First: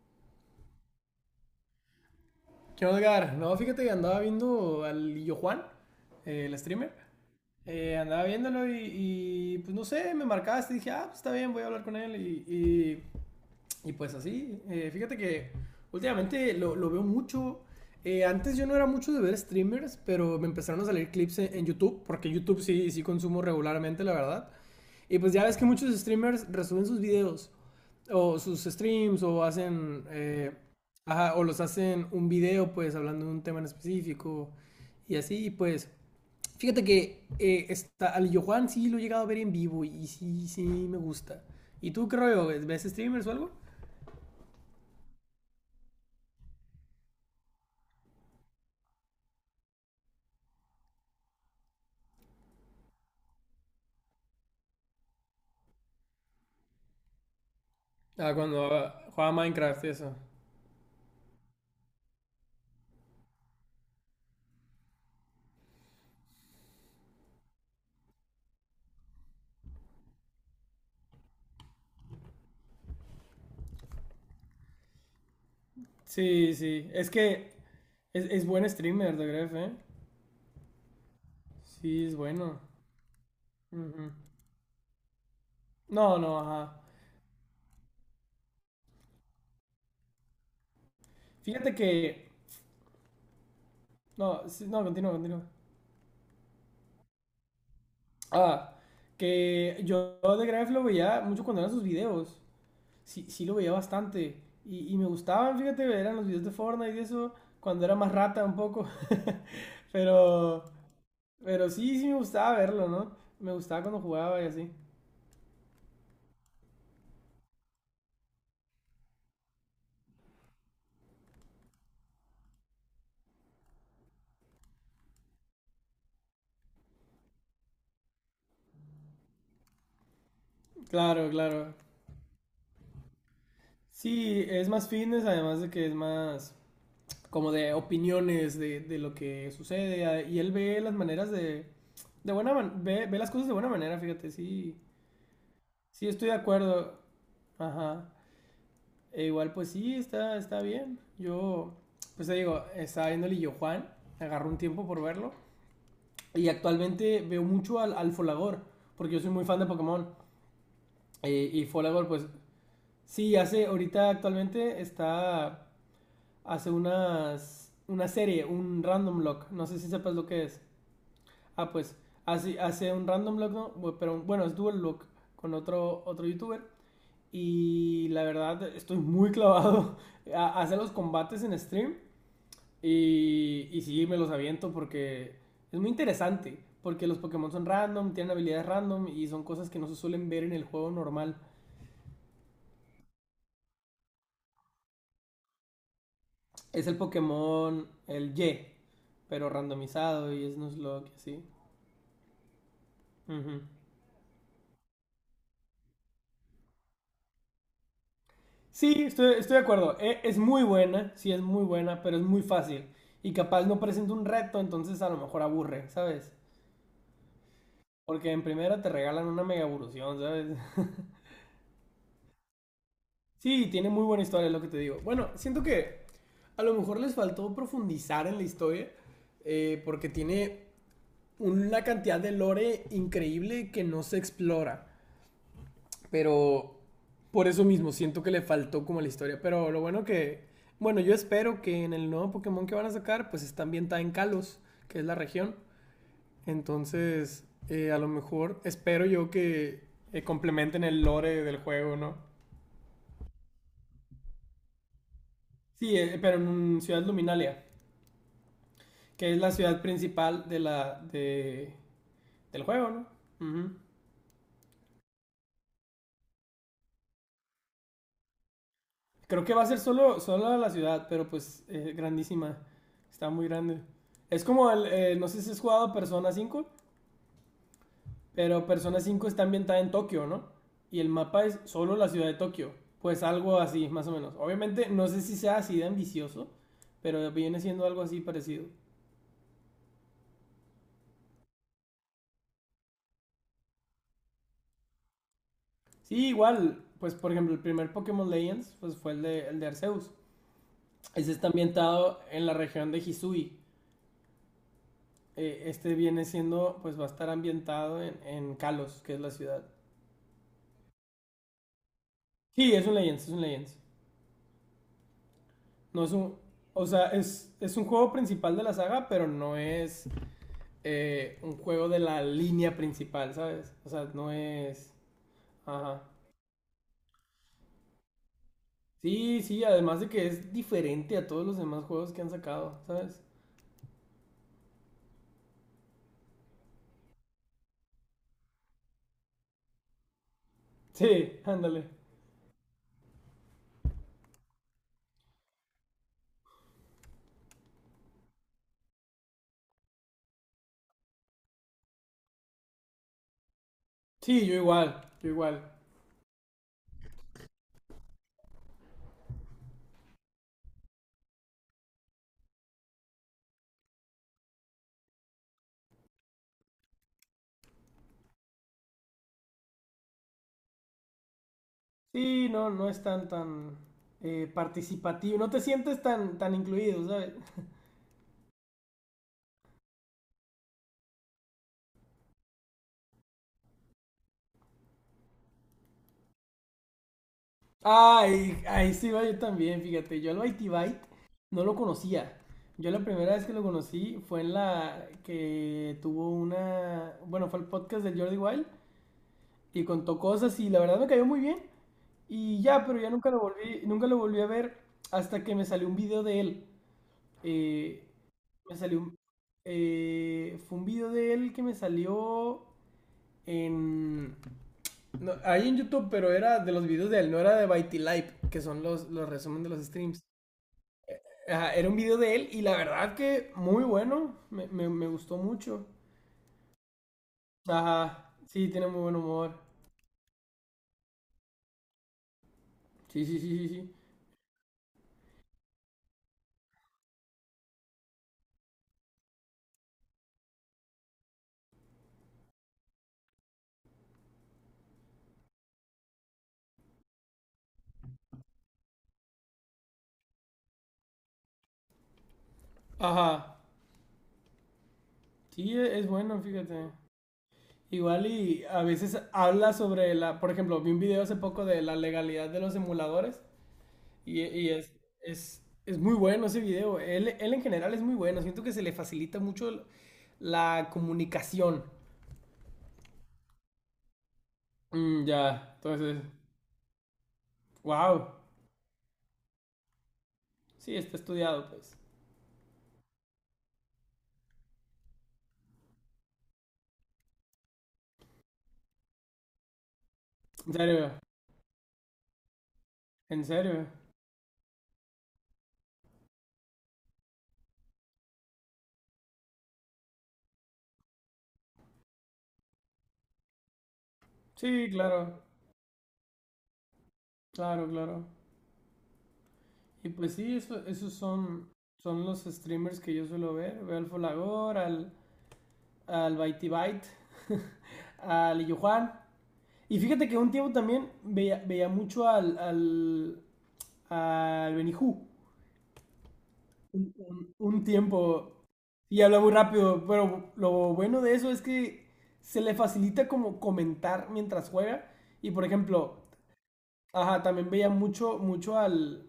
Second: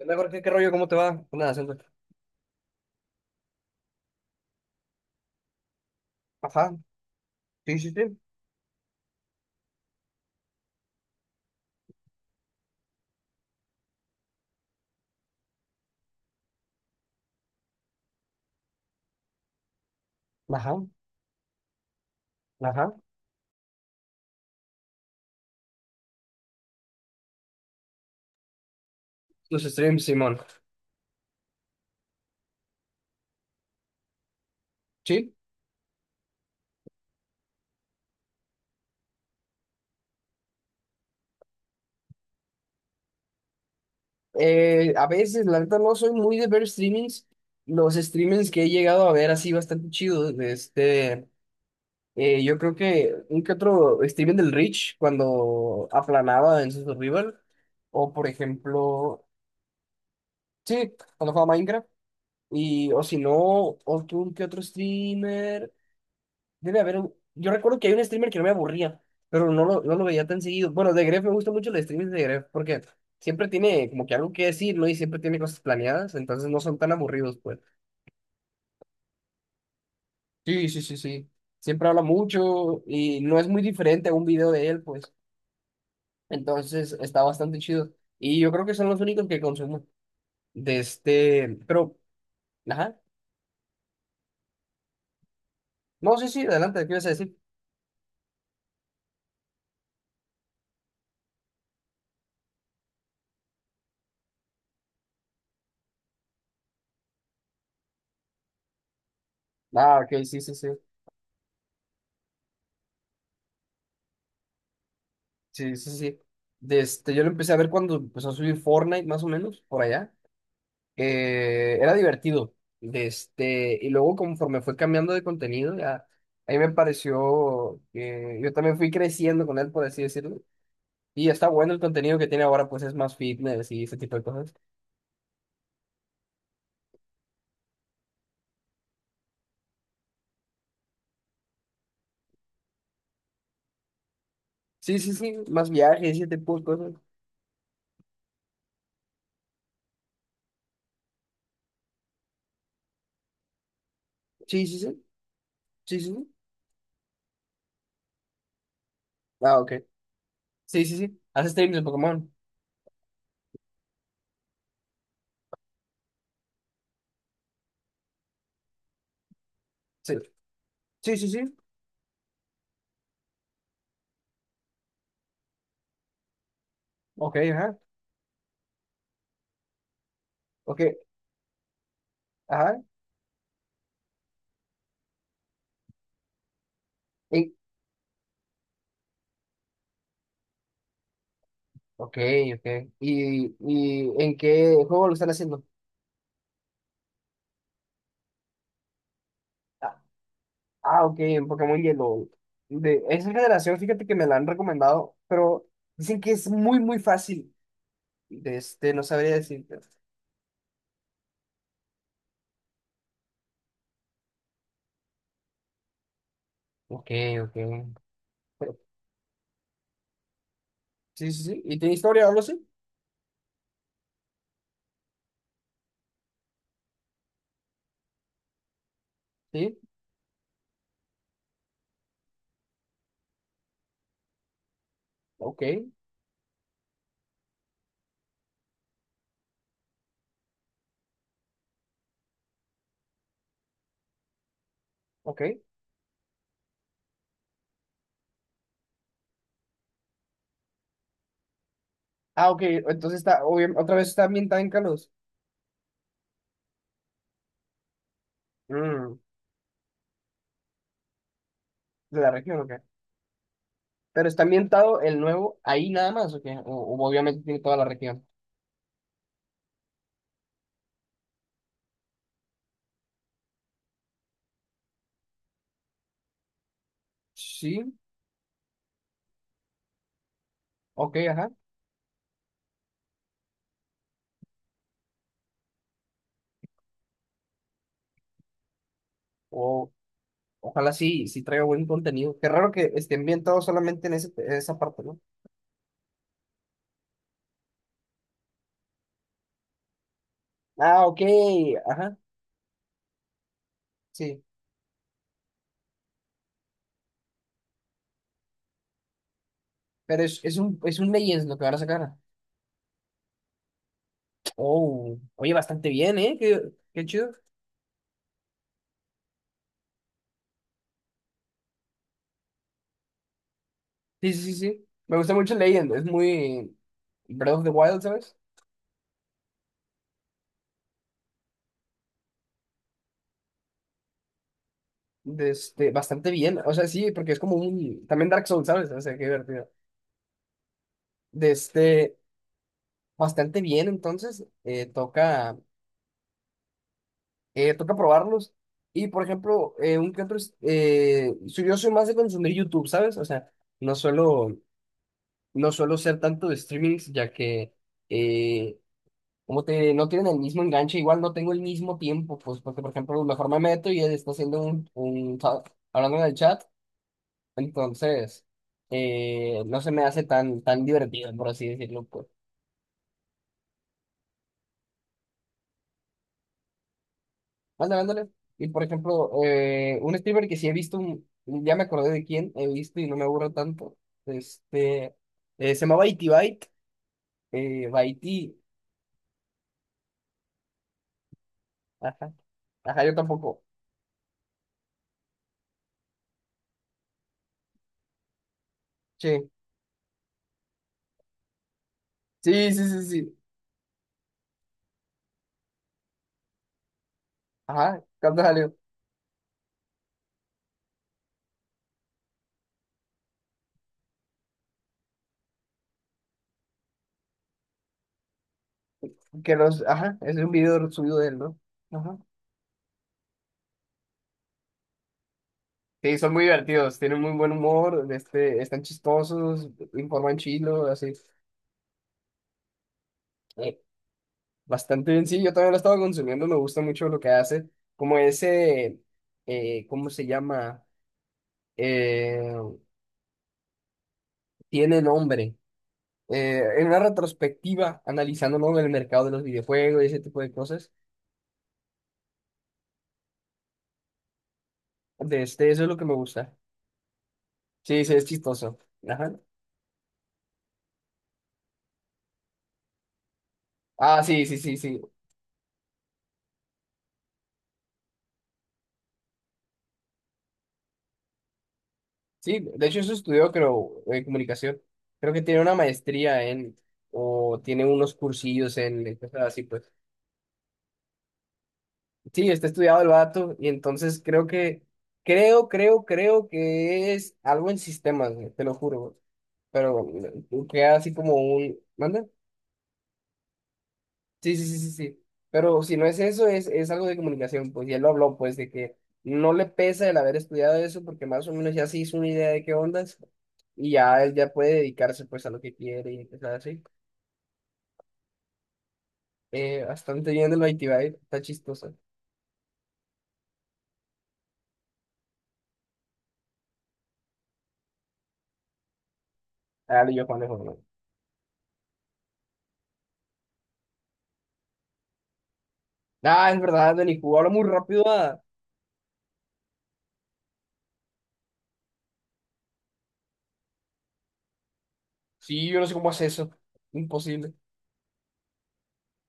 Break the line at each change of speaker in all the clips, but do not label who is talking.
Hola, Jorge, ¿qué rollo? ¿Cómo te va? Nada, siento-
¿Qué onda, Edgar? No, fíjate que andaba viendo al Lillo Juan, el
Ajá,
streamer.
sí, sí, sí.
Andaba viéndolo y, pues no sé, me marcaste y dije, ah, pues está bien, voy a hablar con él. y y pues así, fíjate que últimamente lo veo mucho. Antes yo no era mucho de ver streamers, pero me
Ajá,
empezaron a salir clips en YouTube, porque YouTube
ajá.
sí consumo regularmente, la verdad. Y pues ya ves que muchos streamers resuben sus videos, o sus streams, o
Los streams,
hacen,
Simón.
ajá, o los hacen un video, pues hablando de un tema en específico, y
Sí,
así, y pues. Fíjate que está, al Yohan sí lo he llegado a ver en vivo y sí me gusta. ¿Y tú qué rollo? ¿Ves streamers o algo?
a veces, la neta, no soy muy de ver streamings. Los streamings que he llegado a ver así bastante chidos, yo creo que un que otro streaming del Rich cuando aplanaba en su Survival, o por
Ah, cuando
ejemplo,
jugaba Minecraft, eso.
sí, cuando jugaba Minecraft, y o si no, otro un que otro streamer. Debe haber un Yo recuerdo que hay un streamer que no me aburría, pero no lo veía tan seguido. Bueno, de Gref me gustan mucho los streamers de Gref porque siempre tiene como que algo que decir, ¿no? Y siempre tiene cosas planeadas, entonces
Sí,
no son
sí.
tan
Es
aburridos,
que
pues.
es buen streamer de Gref, ¿eh?
Sí, sí, sí, sí. Siempre habla
Sí, es bueno.
mucho y no es muy diferente
Ujú.
a un video de él, pues.
No, no, ajá.
Entonces está bastante chido. Y yo creo que son los únicos que consumo de este...
Fíjate
Pero,
que.
ajá.
No, sí, no, continúa.
No, sí, sí, adelante, ¿qué ibas a decir?
Ah, que yo de Gref lo veía mucho cuando eran sus videos. Sí, sí lo veía bastante. Y me gustaban, fíjate, eran los videos de Fortnite y eso, cuando era más rata un poco.
Ah, ok, sí, sí,
Pero,
sí.
pero sí me gustaba verlo, ¿no? Me gustaba cuando jugaba y así.
Sí, sí, sí. De este, yo lo empecé a ver cuando empezó a subir Fortnite, más o menos, por allá. Era divertido. De este, y luego conforme fue cambiando de contenido, ya, a mí me pareció que yo también fui creciendo con él, por así decirlo. Y
Claro,
está bueno
claro.
el contenido que tiene ahora, pues es más fitness y ese tipo de
Sí,
cosas.
es más fitness, además de que es más como de opiniones de lo que sucede. Y él ve las maneras de. De ve las cosas de buena manera, fíjate, sí.
Sí, sí, sí, más viajes
Sí,
y ese
estoy de
tipo de cosas.
acuerdo. Ajá. E igual, pues sí, está bien. Yo, pues te digo, estaba viendo el Illo Juan, agarró un
Sí, sí, sí,
tiempo por verlo.
sí, sí, sí.
Y actualmente veo mucho al Folagor, porque yo soy muy
Ah,
fan de
ok.
Pokémon.
Sí, sí, sí. Hace
Y
streams de
Folagor, pues
Pokémon.
sí, hace, ahorita actualmente está hace una serie, un random lock. No sé si sepas
Sí,
lo que es.
sí, sí, sí.
Ah, pues hace un random lock, ¿no? Pero bueno, es dual lock con otro youtuber.
Ok, ajá.
Y la verdad, estoy muy clavado. Hace
Ok,
los combates en stream.
ajá.
Y sí, me los aviento porque es muy interesante. Porque los Pokémon
Y-
son random, tienen habilidades random y son cosas que no se suelen ver en el juego normal.
ok, ok. Y en qué juego lo están haciendo?
Es el Pokémon, el Y, pero randomizado y es
Ah,
Nuzlocke y
ok,
así.
en Pokémon Yellow. De esa
Ujú.
generación, fíjate que me la han recomendado, pero dicen que es muy, muy fácil. De este,
Sí,
no sabría
estoy de
decirte.
acuerdo. Es muy buena, sí es muy buena, pero es muy fácil. Y capaz no presenta un reto, entonces a lo mejor aburre, ¿sabes?
Ok, ok.
Porque en
Pero,
primera te regalan una mega evolución, ¿sabes?
sí, sí, sí. ¿Y tiene historia o algo así?
Sí, tiene muy buena historia, es lo que te digo. Bueno, siento que a lo mejor les faltó profundizar en la historia,
Sí.
porque tiene una cantidad de lore increíble que no se explora.
Ok,
Pero por eso mismo siento que le faltó como la historia. Pero lo bueno que, bueno, yo espero que en el nuevo Pokémon que van a sacar, pues está ambientada en Kalos, que es la
ok.
región. Entonces, a lo mejor espero yo que complementen el lore del juego, ¿no?
Ah, ok. Entonces está, otra vez está ambientada en Kalos.
Sí, pero en Ciudad Luminalia,
Mm,
que es la ciudad principal de la,
de la región,
del
ok.
juego, ¿no? Ujú.
Pero está ambientado el nuevo ahí nada más, ok. O obviamente tiene toda la región.
Creo que va a ser solo la ciudad, pero pues grandísima. Está muy grande. Es como el, no sé si has jugado Persona 5,
Sí,
pero Persona 5 está ambientada en Tokio, ¿no? Y el
ok,
mapa
ajá.
es solo la ciudad de Tokio. Pues algo así, más o menos. Obviamente, no sé si sea así de ambicioso, pero viene siendo algo así parecido.
Ojalá sí, sí traiga buen contenido. Qué raro que esté ambientado solamente en, en esa parte, ¿no?
Sí, igual, pues por ejemplo, el primer Pokémon Legends pues, fue el el de Arceus.
Ah, ok.
Ese está
Ajá,
ambientado en la región de Hisui.
sí.
Este viene siendo, pues va a estar ambientado en Kalos, que es la ciudad.
Pero es un Legends lo que van a sacar.
Sí, es un Legends, es un Legends.
Oh, oye, bastante
No es
bien, ¿eh?
un.
Qué,
O
qué
sea,
chido.
es un juego principal de la saga, pero no es un juego de la línea principal, ¿sabes? O sea, no
Sí, sí, sí, sí.
es.
Me gusta mucho Legends.
Ajá.
Es muy Breath of the Wild, ¿sabes?
Sí, sí, además de que es diferente a todos los demás juegos que han sacado, ¿sabes?
De este, bastante bien. O sea, sí, porque es como un... También Dark Souls, ¿sabes? O sea, qué divertido.
Sí,
De
ándale.
este, bastante bien, entonces. Toca... Toca probarlos. Y por ejemplo, un que otro, yo soy más de consumir YouTube, ¿sabes? O sea, no
Sí, yo
suelo,
igual, yo
no
igual.
suelo ser tanto de streamings, ya que eh, como te, no tienen el mismo enganche, igual no tengo el mismo tiempo, pues porque por ejemplo, mejor me meto y él está haciendo hablando en el chat, entonces no se me hace tan, tan divertido, por así decirlo, pues.
Sí, no, no es tan participativo, no te sientes tan incluido, ¿sabes?
Ándale, ándale. Y por ejemplo, un streamer que sí he visto, ya me acordé de quién he visto y no me aburro tanto. Este, Se llama Baiti Byte. Baiti.
Ay, ahí sí va yo también, fíjate. Yo al Bitey Byte no lo
Ajá.
conocía. Yo la
Ajá, yo
primera vez que
tampoco.
lo conocí fue en la que tuvo una. Bueno, fue el podcast del Jordi Wild
Sí.
y contó cosas y la verdad me cayó muy bien. Y
Sí,
ya,
sí,
pero
sí,
ya
sí.
nunca lo volví a ver hasta que me salió un video de él.
Ajá,
Eh,
cuando salió.
me salió fue un video de él que me salió en. No, ahí en YouTube, pero era de los videos de él, no era de Bitey Live, que son los
Que
resúmenes de
los,
los
ajá,
streams.
es un video subido de él, ¿no?
Ajá, era un video
Ajá.
de él y la verdad que muy bueno, me gustó mucho.
Sí, son muy divertidos, tienen muy buen humor,
Ajá,
este,
sí,
están
tiene muy buen humor.
chistosos, informan chilo, así.
Sí, sí, sí, sí, sí.
Bastante bien, sí, yo también lo estaba consumiendo, me gusta mucho lo que hace, como ese, ¿cómo se llama? Eh, Tiene nombre. En una retrospectiva, analizando ¿no? el mercado de los videojuegos y ese tipo de cosas,
Ajá,
de este,
sí,
eso es lo que
es
me
bueno,
gusta.
fíjate.
Sí, sí, es
Igual y
chistoso.
a veces
Ajá.
habla sobre la, por ejemplo, vi un video hace poco de la legalidad de los emuladores
Ah,
y,
sí, sí,
y
sí, sí.
es muy bueno ese video. Él en general es muy bueno, siento que se le facilita mucho la comunicación.
Sí, de hecho eso estudió, creo, comunicación.
Mm,
Creo que tiene
ya,
una
entonces,
maestría en, o tiene unos
wow.
cursillos en, cosas así, pues.
Sí, está estudiado, pues.
Sí, está estudiado el vato y entonces creo que, creo que es algo en sistemas, güey, te lo juro, güey. Pero
En
queda así
serio,
como un... ¿Manda?
en serio.
Sí, sí, sí, sí, sí. Pero si no es eso, es algo de comunicación, pues, y él lo habló, pues, de que no le pesa el haber estudiado eso porque más o menos ya se hizo una idea de qué ondas y ya él ya puede
Sí,
dedicarse,
claro,
pues, a lo que quiere y empezar así.
claro, claro. Y
Bastante
pues
bien de
sí,
lo de Itibai, está chistoso.
son los streamers que yo suelo ver. Veo al Folagor, al Bytey Byte, al Illujuan. Y
Ah, yo,
fíjate que
Juan de
un tiempo
Forma.
también veía mucho al Benihú.
Ah, es verdad, Dani, jugó, habla muy
Un
rápido, ah.
tiempo y habla muy rápido, pero lo bueno de eso es que se le facilita como comentar mientras juega. Y por
Sí, yo no sé cómo
ejemplo,
hace eso.
ajá,
Imposible.
también veía mucho al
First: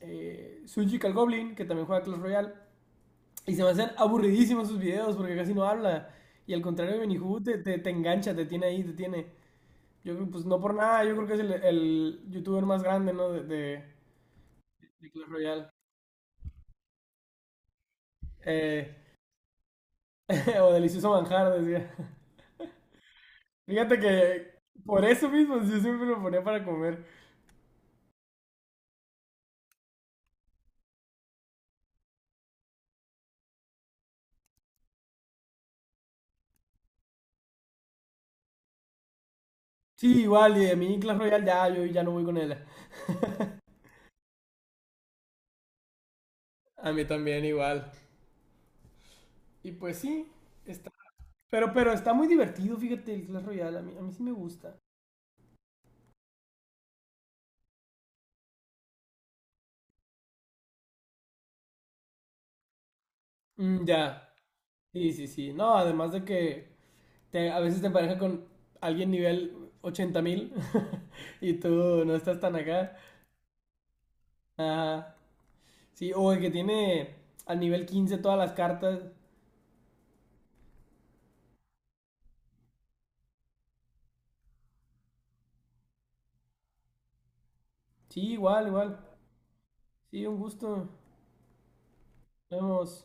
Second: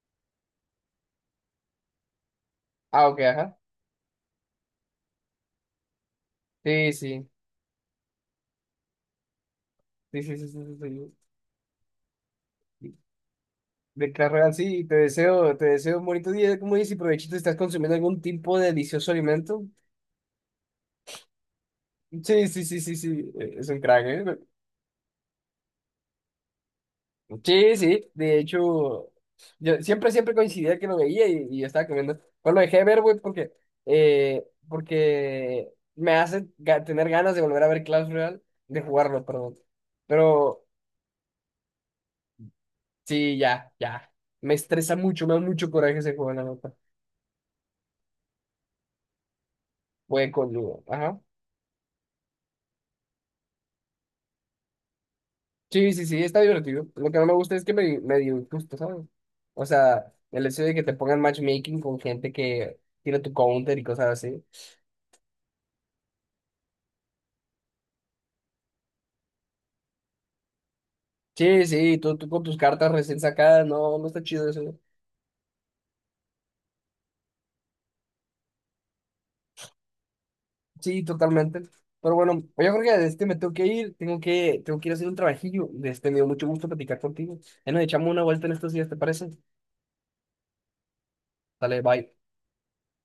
Sujical Goblin, que también juega Clash Royale.
Ah, ok,
Y
ajá.
se me hacen aburridísimos sus videos porque casi no habla. Y al
Sí,
contrario de
sí.
Benihu, te engancha, te tiene ahí, te tiene. Yo
Sí,
creo,
sí,
pues
sí,
no por
sí,
nada,
sí,
yo creo que es el youtuber más
sí.
grande, ¿no?
De Clash Royale, sí,
De Clash
te
Royale.
deseo un bonito día. ¿Como dices? Y provechito, estás consumiendo algún tipo de
Eh,
delicioso alimento.
o delicioso manjar, decía.
Sí, sí, sí, sí, sí. Es un
Fíjate
crack, ¿eh?
que por eso mismo yo siempre lo ponía para comer.
Sí, sí. De hecho, yo siempre, siempre coincidía que lo veía y estaba comiendo. Pues lo dejé de ver, güey, porque, porque me hace tener ganas de volver a ver Clash Royale, de jugarlo, perdón.
Sí, igual,
Pero
y de mí Clash Royale ya, yo ya no voy con él.
sí, ya, ya. Me estresa mucho, me da mucho coraje ese juego, la nota.
A mí también igual. Y pues sí,
Buen coludo.
está.
Ajá.
Pero está muy divertido, fíjate, el Clash Royale. A mí sí me gusta.
Sí, sí, sí, está divertido. Lo que no me gusta es que me dio injusto, ¿sabes? O sea, el hecho de que te pongan matchmaking con gente que tiene tu counter y
Mm,
cosas
ya.
así.
Sí, sí, sí. No, además de que a veces te empareja con alguien nivel 80.000 y
Sí, sí,
tú no
tú
estás
con
tan
tus cartas
acá.
recién sacadas, no, no está chido eso.
Ajá. Sí, o el que tiene al nivel 15 todas las cartas.
Sí, totalmente. Pero bueno, oye, Jorge, este me tengo que ir, tengo que ir a hacer un trabajillo. Este, me dio mucho gusto platicar contigo. Ahí nos echamos una
Sí,
vuelta en
igual,
estos días, ¿te
igual.
parece?
Sí, un gusto.
Dale, bye.
Nos vemos.